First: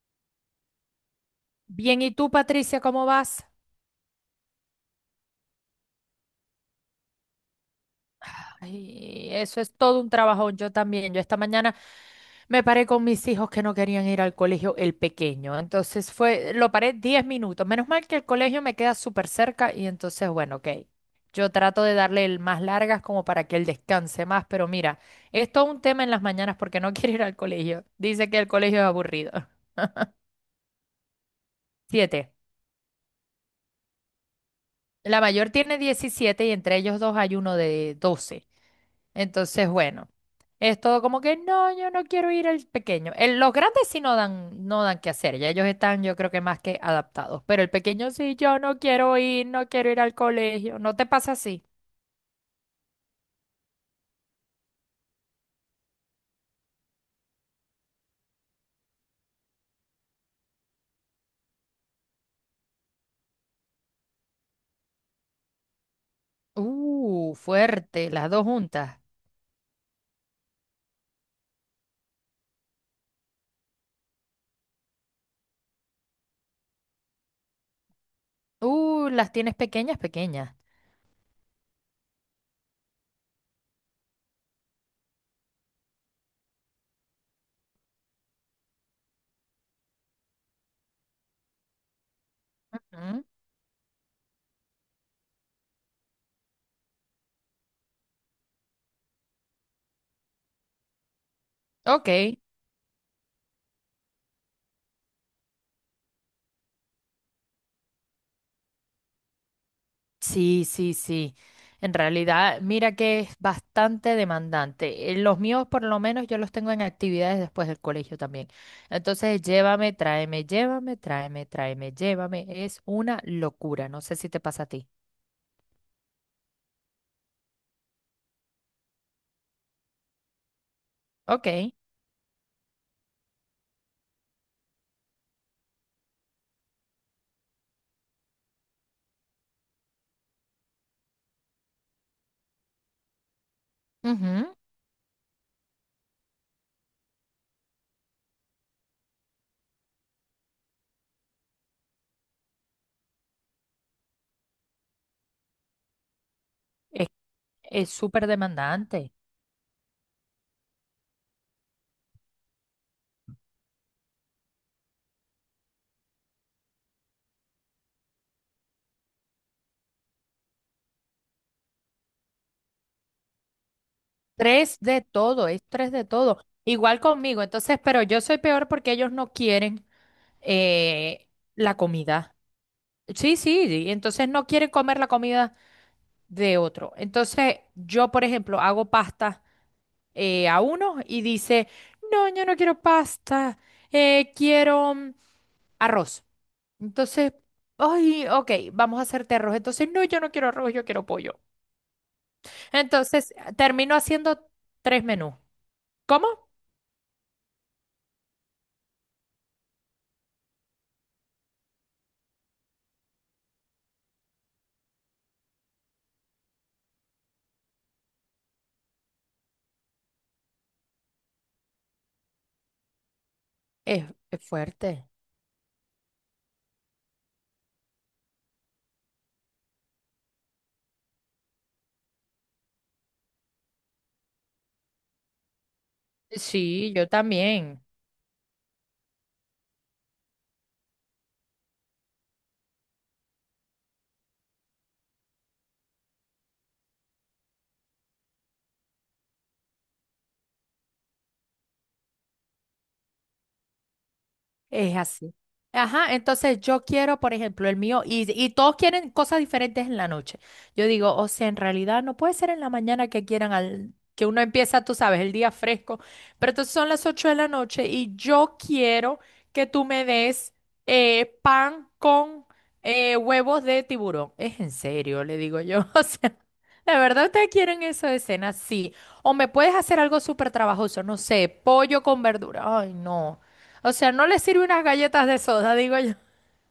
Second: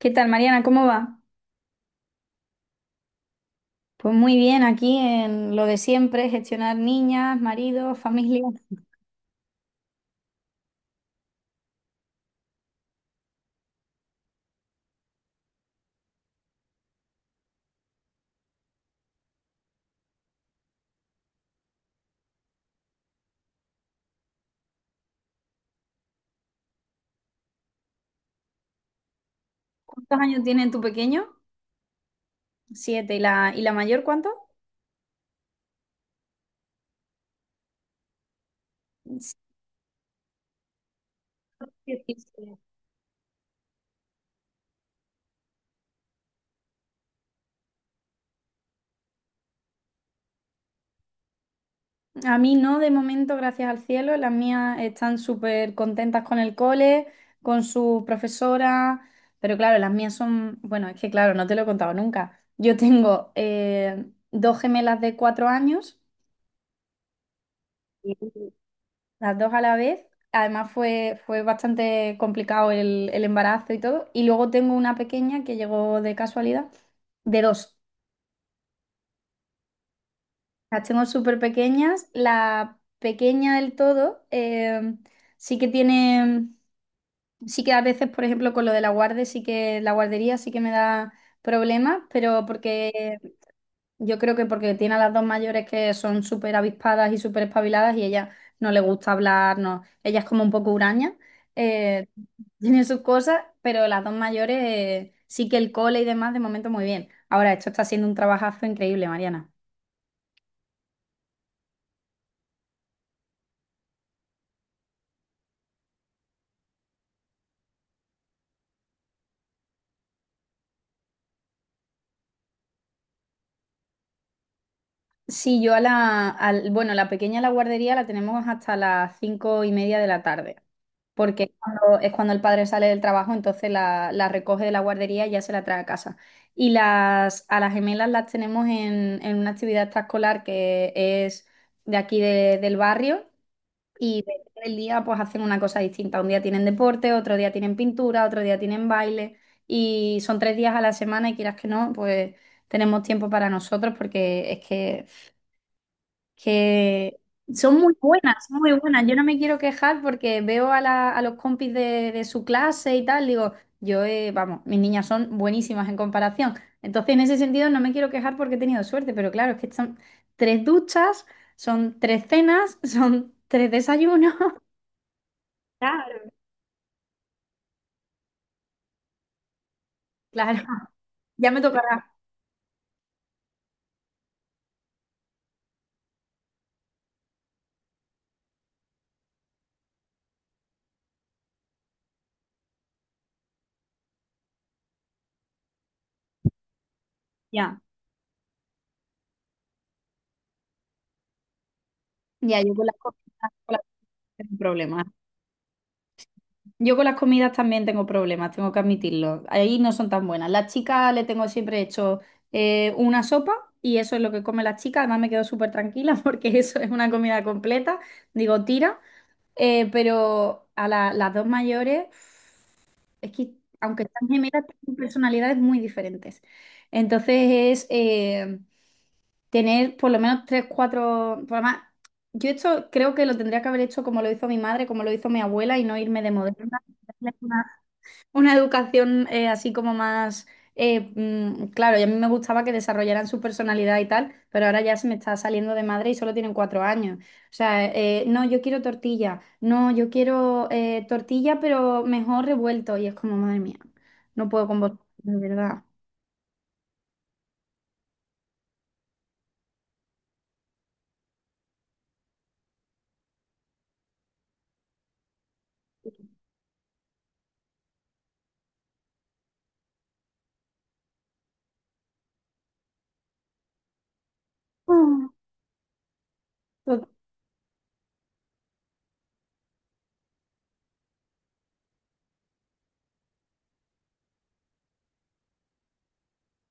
¿Qué tal, Mariana? ¿Cómo va? Bien, ¿y tú, Patricia, cómo vas? Pues muy bien, aquí en lo de siempre, gestionar niñas, maridos, familia. Ay, eso es todo un trabajón. Yo también. Yo esta mañana me paré con mis hijos que no querían ir al colegio, el pequeño. Entonces fue, lo paré 10 minutos. Menos mal que el colegio me queda súper cerca y entonces, bueno, ok. Yo trato de darle el más largas como para que él descanse más, pero mira, es todo un tema en las mañanas porque no quiere ir al colegio. Dice que el colegio es aburrido. ¿Cuántos años tiene tu pequeño? Siete. 7. ¿Y la mayor cuánto? La mayor tiene 17 y entre ellos dos hay uno de 12. Sí, Entonces, bueno, es todo como que no, yo no quiero ir 17. al pequeño. Los grandes sí no dan qué hacer, ya ellos están, yo creo que más que adaptados, pero el pequeño sí, yo no quiero ir, no quiero ir al colegio, ¿no te pasa así? A mí no, de momento, gracias al cielo. Las mías están súper contentas con el cole, con su profesora, pero claro, las mías son, bueno, es que claro, no te lo he contado nunca. Yo tengo dos gemelas de 4 años. Fuerte, las dos juntas. Las dos a la vez. Además fue bastante complicado el embarazo y todo. Y luego tengo una pequeña que llegó de casualidad, de 2. Las tienes pequeñas, pequeñas. Las tengo súper pequeñas. La pequeña del todo sí que tiene, sí que a veces, por ejemplo, con lo de la guarde, sí que la guardería sí que me da problemas, pero porque ¿Mm? yo creo que porque tiene a las dos mayores, que son súper avispadas y súper espabiladas, y ella, no le gusta hablar, no. Ella es como un poco huraña, eh, Ok. tiene sus cosas, pero las dos mayores, sí que el cole y demás de momento muy bien. Ahora, esto está siendo un trabajazo increíble, Mariana. Sí, sí, sí. En realidad, mira que es bastante demandante. Los míos, por lo menos, yo los tengo en actividades después del colegio también. Entonces, llévame, tráeme, tráeme, llévame. Es una locura. No sé si te pasa a ti. Sí, yo bueno, la pequeña, la guardería la tenemos hasta las 5:30 de la tarde, porque Ok. Es cuando el padre sale del trabajo, entonces la recoge de la guardería y ya se la trae a casa. A las gemelas las tenemos en una actividad extraescolar que es de aquí del barrio, y depende Ujú. del día, pues hacen una cosa distinta. Un día tienen deporte, otro día tienen pintura, otro día tienen baile, y son 3 días a la semana, y quieras que no, pues tenemos tiempo para nosotros, porque es que Es, que son es muy súper buenas, son muy buenas. demandante. Yo no me quiero quejar, porque veo a, a los compis de su clase y tal, digo, vamos, mis niñas son buenísimas en comparación. Entonces, en ese sentido, no me quiero quejar porque he tenido suerte, pero claro, es que son tres duchas, son tres cenas, son tres desayunos. Tres de todo, es tres de Claro. todo. Igual conmigo. Entonces, pero yo soy peor porque ellos no quieren Claro, eh, ya me la tocará. comida. Sí, sí, y entonces no quieren comer la comida de otro. Entonces, yo, por ejemplo, hago pasta a uno y dice, no, yo no quiero pasta, quiero arroz. Entonces, Ya, ay, ok, vamos a hacerte arroz. Entonces, no, yo no quiero arroz, yo quiero pollo. ya, yo con las cosas, Entonces, con las cosas termino haciendo tengo tres problemas. menús. ¿Cómo? Yo con las comidas también tengo problemas, tengo que admitirlo. Ahí no son tan buenas. Las chicas le tengo siempre hecho una sopa, y eso es lo que come las chicas. Además me quedo súper tranquila porque eso es una comida completa. Digo, tira. Pero a las dos mayores, es que, aunque Es, están es gemelas, tienen fuerte. personalidades muy diferentes. Entonces es... tener por lo menos tres, cuatro, por lo más, yo esto creo que lo tendría que haber hecho como lo hizo mi madre, como lo hizo mi abuela, y no irme de moderna, Sí, yo también. una educación así como más, claro, y a mí me gustaba que desarrollaran su personalidad y tal, pero ahora ya se me está saliendo de madre y solo tienen 4 años. O sea, no, yo quiero tortilla, no, yo quiero tortilla, pero mejor revuelto. Y es como, madre mía, no puedo con vos, Es así. de verdad. Ajá, entonces yo quiero, por ejemplo, el mío, y todos quieren cosas diferentes en la noche. Yo digo, o sea, en realidad no puede ser en la mañana que quieran al, que uno empieza, tú sabes, el día fresco, pero entonces son las 8 de la noche y yo quiero que tú me des pan con huevos de tiburón. Es en serio, le digo yo. O sea, ¿de verdad ustedes quieren eso de cena? Sí. O me puedes hacer algo súper trabajoso, no sé, pollo con verdura. Ay, no. O sea, no le sirve unas galletas de soda, digo yo.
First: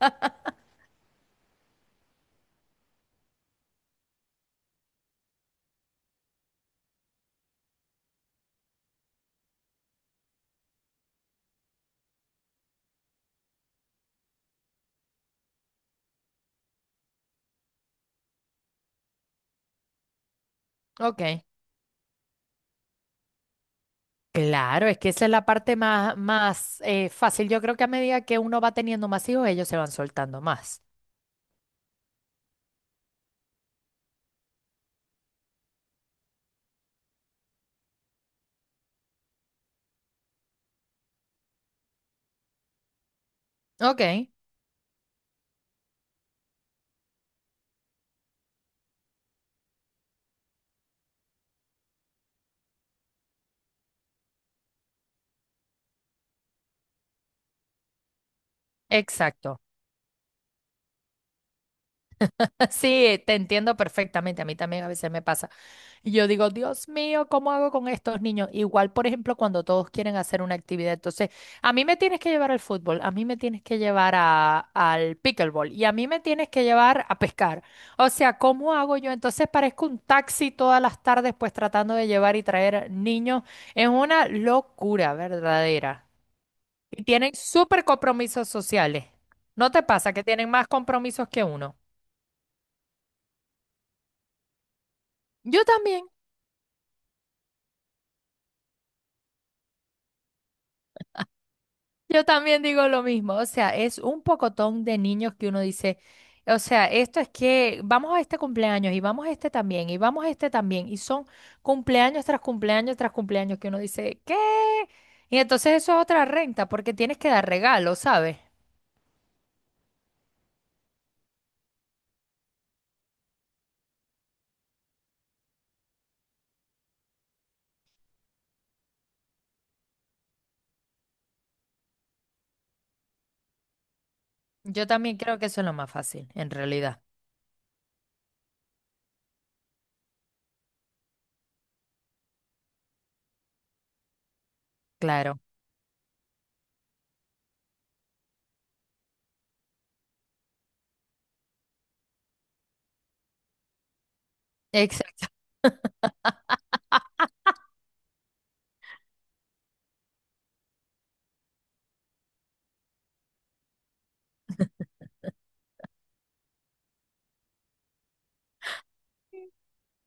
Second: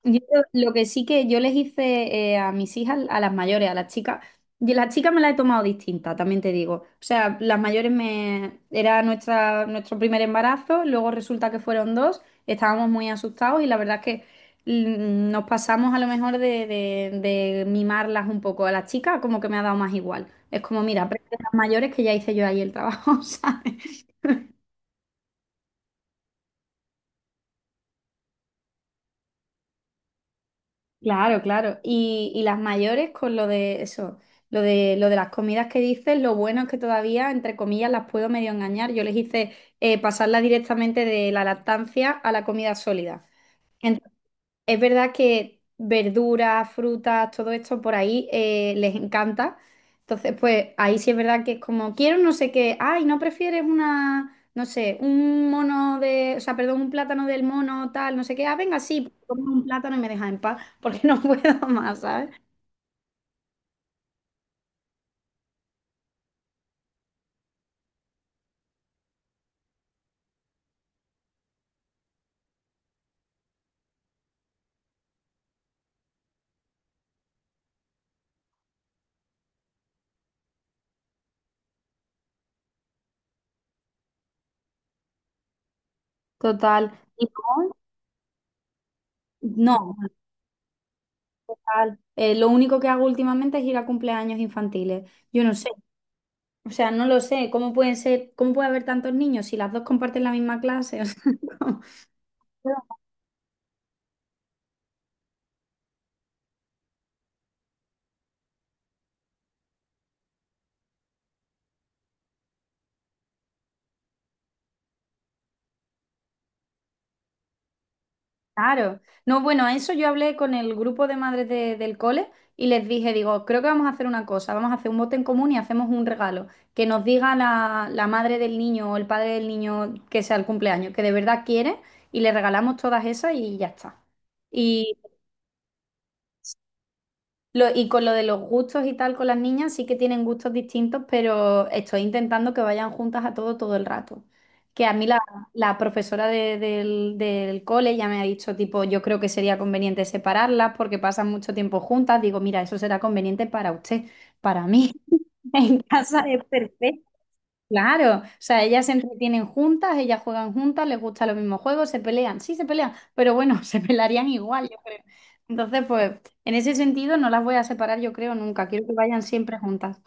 Yo, lo que sí, que yo les hice, a mis hijas, a las mayores, a las chicas, y las chicas me las he tomado distinta, también te digo. O sea, las mayores, me era nuestro primer embarazo, luego resulta que fueron dos, estábamos muy asustados, y la verdad es que, nos pasamos a lo mejor de, de mimarlas un poco. A las chicas como que me ha dado más igual. Es como, mira, aprende a Ok. las mayores, que ya hice yo ahí el trabajo, ¿sabes? Claro, es que esa es la parte más, más fácil. Yo creo que a medida que uno va teniendo más hijos, ellos se van soltando más. Claro, claro. Y las mayores con lo de eso, lo de las comidas que dices, lo bueno es que todavía, entre comillas, las puedo medio engañar. Yo les hice, pasarla directamente de la lactancia a la comida sólida. Ok, Es verdad que verduras, frutas, todo esto, por ahí les encanta. Entonces, pues ahí sí es verdad que es como, quiero no sé qué, ay, ¿no prefieres una, no sé, un mono de, o sea, perdón, un plátano del mono tal, no sé qué? Ah, venga, sí, pues, como exacto. un plátano y me dejas en paz, porque no puedo más, ¿sabes? Sí, te entiendo perfectamente. A mí también a veces me pasa. Y yo digo, Dios mío, ¿cómo hago con estos niños? Igual, por ejemplo, cuando todos quieren hacer una actividad. Entonces, a mí me tienes que llevar al fútbol, a mí me tienes que llevar al pickleball y a mí me tienes que llevar a pescar. O sea, ¿cómo hago yo? Entonces parezco un taxi todas las tardes, pues tratando de llevar y traer niños. Es una locura verdadera. Total. Y Y tienen súper compromisos sociales. ¿No te no, no, pasa que tienen más compromisos que uno? total. Lo único que hago últimamente es ir a cumpleaños infantiles. Yo no Yo sé, también. o sea, no lo sé, ¿cómo pueden ser, cómo puede haber tantos niños, si las dos comparten la misma clase? O sea, ¿cómo? Yo también digo lo mismo, o sea, es un pocotón de niños que uno dice, o sea, esto es que vamos a este cumpleaños y vamos a este también y vamos a este también y son cumpleaños tras cumpleaños tras cumpleaños que uno dice, ¿qué? Y entonces eso es otra renta porque tienes que dar regalos, ¿sabes? Claro. No, bueno, a eso, yo hablé con el grupo de madres del cole y les dije, digo, creo que vamos a hacer una cosa, vamos a hacer un bote en común y hacemos un regalo, que nos diga la madre del niño, o el padre del niño, que sea el cumpleaños, que de verdad quiere, y le regalamos todas esas y ya está. Yo también creo que eso es lo más fácil, en realidad. Y con lo de los gustos y tal, con las niñas sí que tienen gustos distintos, pero estoy intentando que vayan juntas a todo todo el rato. Que a mí la, Claro. la profesora del cole ya me ha dicho, tipo, yo creo que sería conveniente separarlas porque pasan mucho tiempo juntas. Digo, mira, eso será conveniente para usted, para mí. Exacto. En casa es perfecto. Claro, o sea, ellas se entretienen juntas, ellas juegan juntas, les gustan los mismos juegos, se pelean, sí se pelean, pero bueno, se pelearían igual, yo creo. Entonces, pues, en ese sentido no las voy a separar, yo creo, nunca. Quiero que vayan siempre juntas.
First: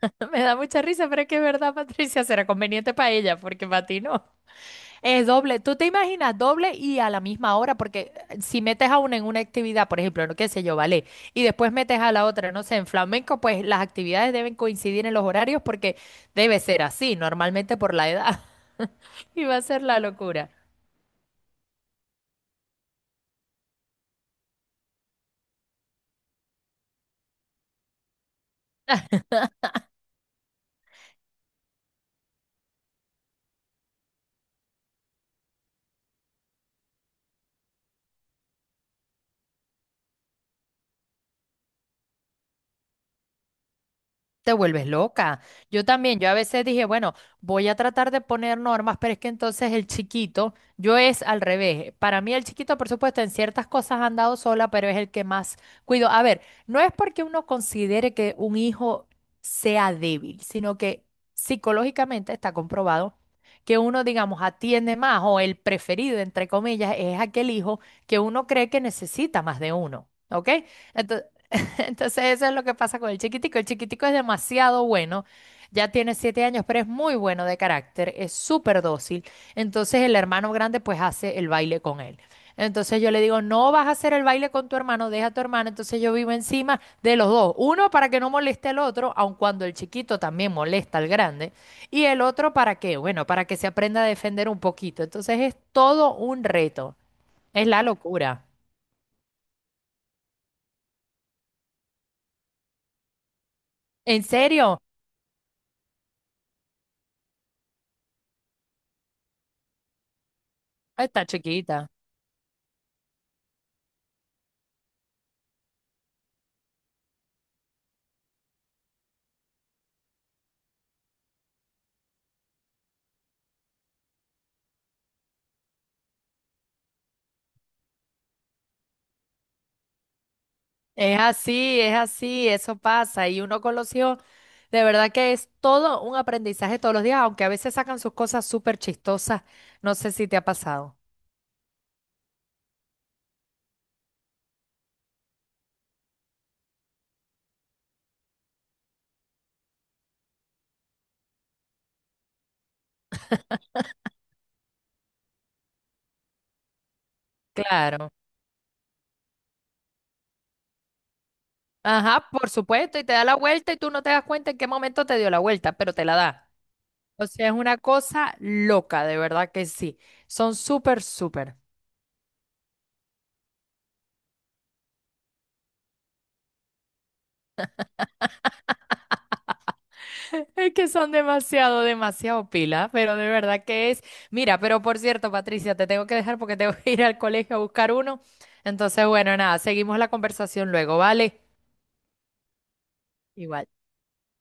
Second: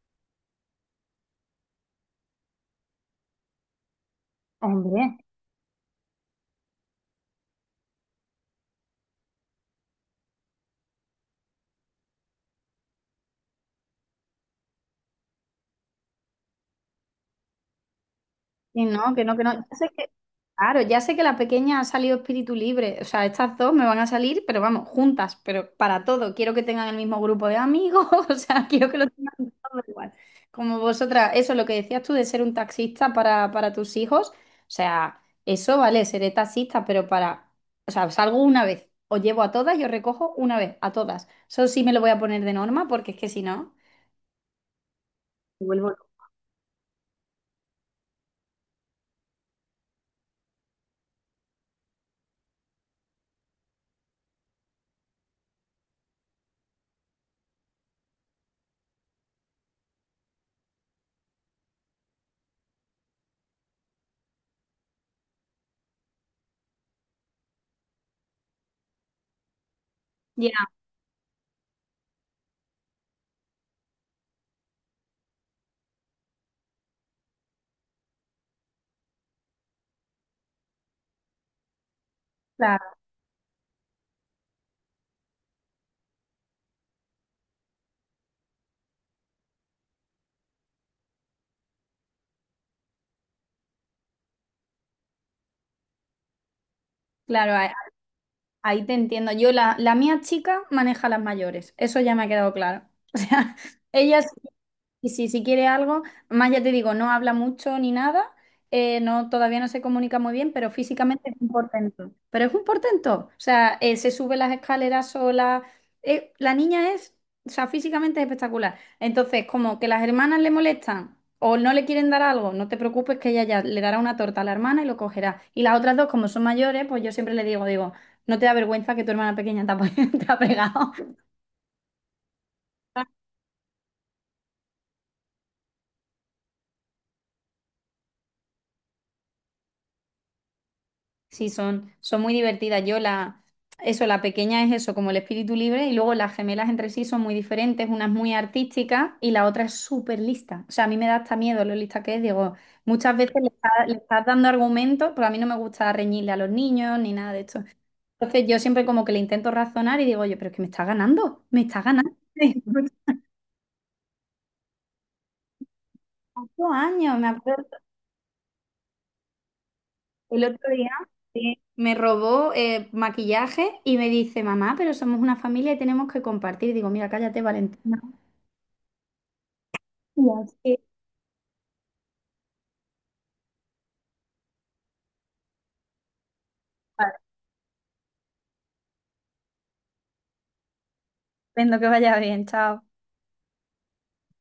Me da mucha risa, pero es que es verdad, Patricia, será conveniente para ella porque para ti no. Hombre. Es doble, tú te imaginas doble y a la misma hora, porque si metes a una en una actividad, por ejemplo, no qué sé yo, vale, y después metes a la otra, no sé, en flamenco, pues las actividades deben coincidir en los horarios porque debe ser así, normalmente por la edad, Y no, que no, que y no. va a Ya ser sé la que, locura. claro, ya sé que la pequeña ha salido espíritu libre. O sea, estas dos me van a salir, pero vamos, juntas, pero para todo. Quiero que tengan el mismo grupo de amigos, o sea, quiero que lo tengan todo igual. Como vosotras, eso, lo que decías tú de ser un taxista para tus hijos, o sea, eso vale, seré taxista, pero o sea, salgo una vez, os llevo a todas, y os recojo una vez, a todas. Eso sí me lo voy a poner de norma, porque es que si no, Te vuelves loca. me Yo vuelvo loca. también, yo a veces dije, bueno, voy a tratar de poner normas, pero es que entonces el chiquito, yo es al revés. Para mí el chiquito, por supuesto, en ciertas cosas ha andado sola, pero es el que más cuido. A ver, no es porque uno considere que un hijo sea débil, sino que psicológicamente está comprobado que uno, digamos, atiende más o el preferido, entre comillas, es aquel hijo que uno cree que necesita más de uno. ¿Ok? Ya, Ento- Entonces eso es lo que pasa con el chiquitico. El chiquitico es demasiado bueno, ya tiene 7 años, pero es muy bueno de carácter, es súper dócil. Entonces el hermano grande pues hace el baile con él. claro, Entonces yo le digo, no vas a hacer el baile con tu hermano, deja a tu hermano. Entonces yo vivo encima de los dos. Uno para que no moleste al otro, aun cuando el chiquito también molesta al grande. Y el otro para qué, bueno, para que se aprenda a defender un poquito. Entonces es todo un reto, es claro. la locura. Ahí te entiendo. Yo, la mía chica maneja las mayores. Eso ya me ha quedado claro. O sea, ¿En ellas. serio? Y si quiere algo, más ya te digo, no habla mucho ni nada, no, todavía no se comunica muy bien, pero Está físicamente es un chiquita. portento. Pero es un portento. O sea, se sube las escaleras sola. La niña es, o sea, físicamente es espectacular. Entonces, como que las hermanas le molestan o no le quieren dar algo, no te preocupes, que ella ya le dará una torta a la hermana y lo cogerá. Y las otras dos, como son mayores, pues yo siempre le digo, digo, no te da vergüenza que tu hermana pequeña te ha pegado. Es así, eso pasa. Y uno con los hijos, de verdad que es todo un aprendizaje todos los días, aunque a veces sacan sus cosas súper chistosas. No sé si te ha pasado. Sí, son muy divertidas. Eso, la pequeña es eso, como el espíritu libre, y luego las gemelas entre sí son muy diferentes, una es muy artística y la otra es súper lista. O sea, a mí me da hasta miedo lo lista que es. Digo, muchas veces le estás dando argumentos, pero a mí no me gusta reñirle a los niños ni nada de esto. Claro. Entonces yo siempre como que le intento razonar y digo, oye, pero es que me está ganando, me está ganando. Ajá, por supuesto, y te da la vuelta y tú no te das cuenta en qué momento te dio la vuelta, pero te la da. 8 años, O me sea, es acuerdo. una cosa loca, de verdad que sí. El Son otro día, súper, súper. sí, me robó maquillaje, y me dice, mamá, pero somos una familia y tenemos que compartir. Digo, mira, cállate, Valentina. Y Es así. que son demasiado, demasiado pila, pero de verdad que es. Mira, pero por cierto, Patricia, te tengo que dejar porque tengo que ir Vale. al colegio a buscar uno. Entonces, bueno, nada, seguimos la conversación luego, ¿vale? Entiendo. Que vaya bien, chao. Igual.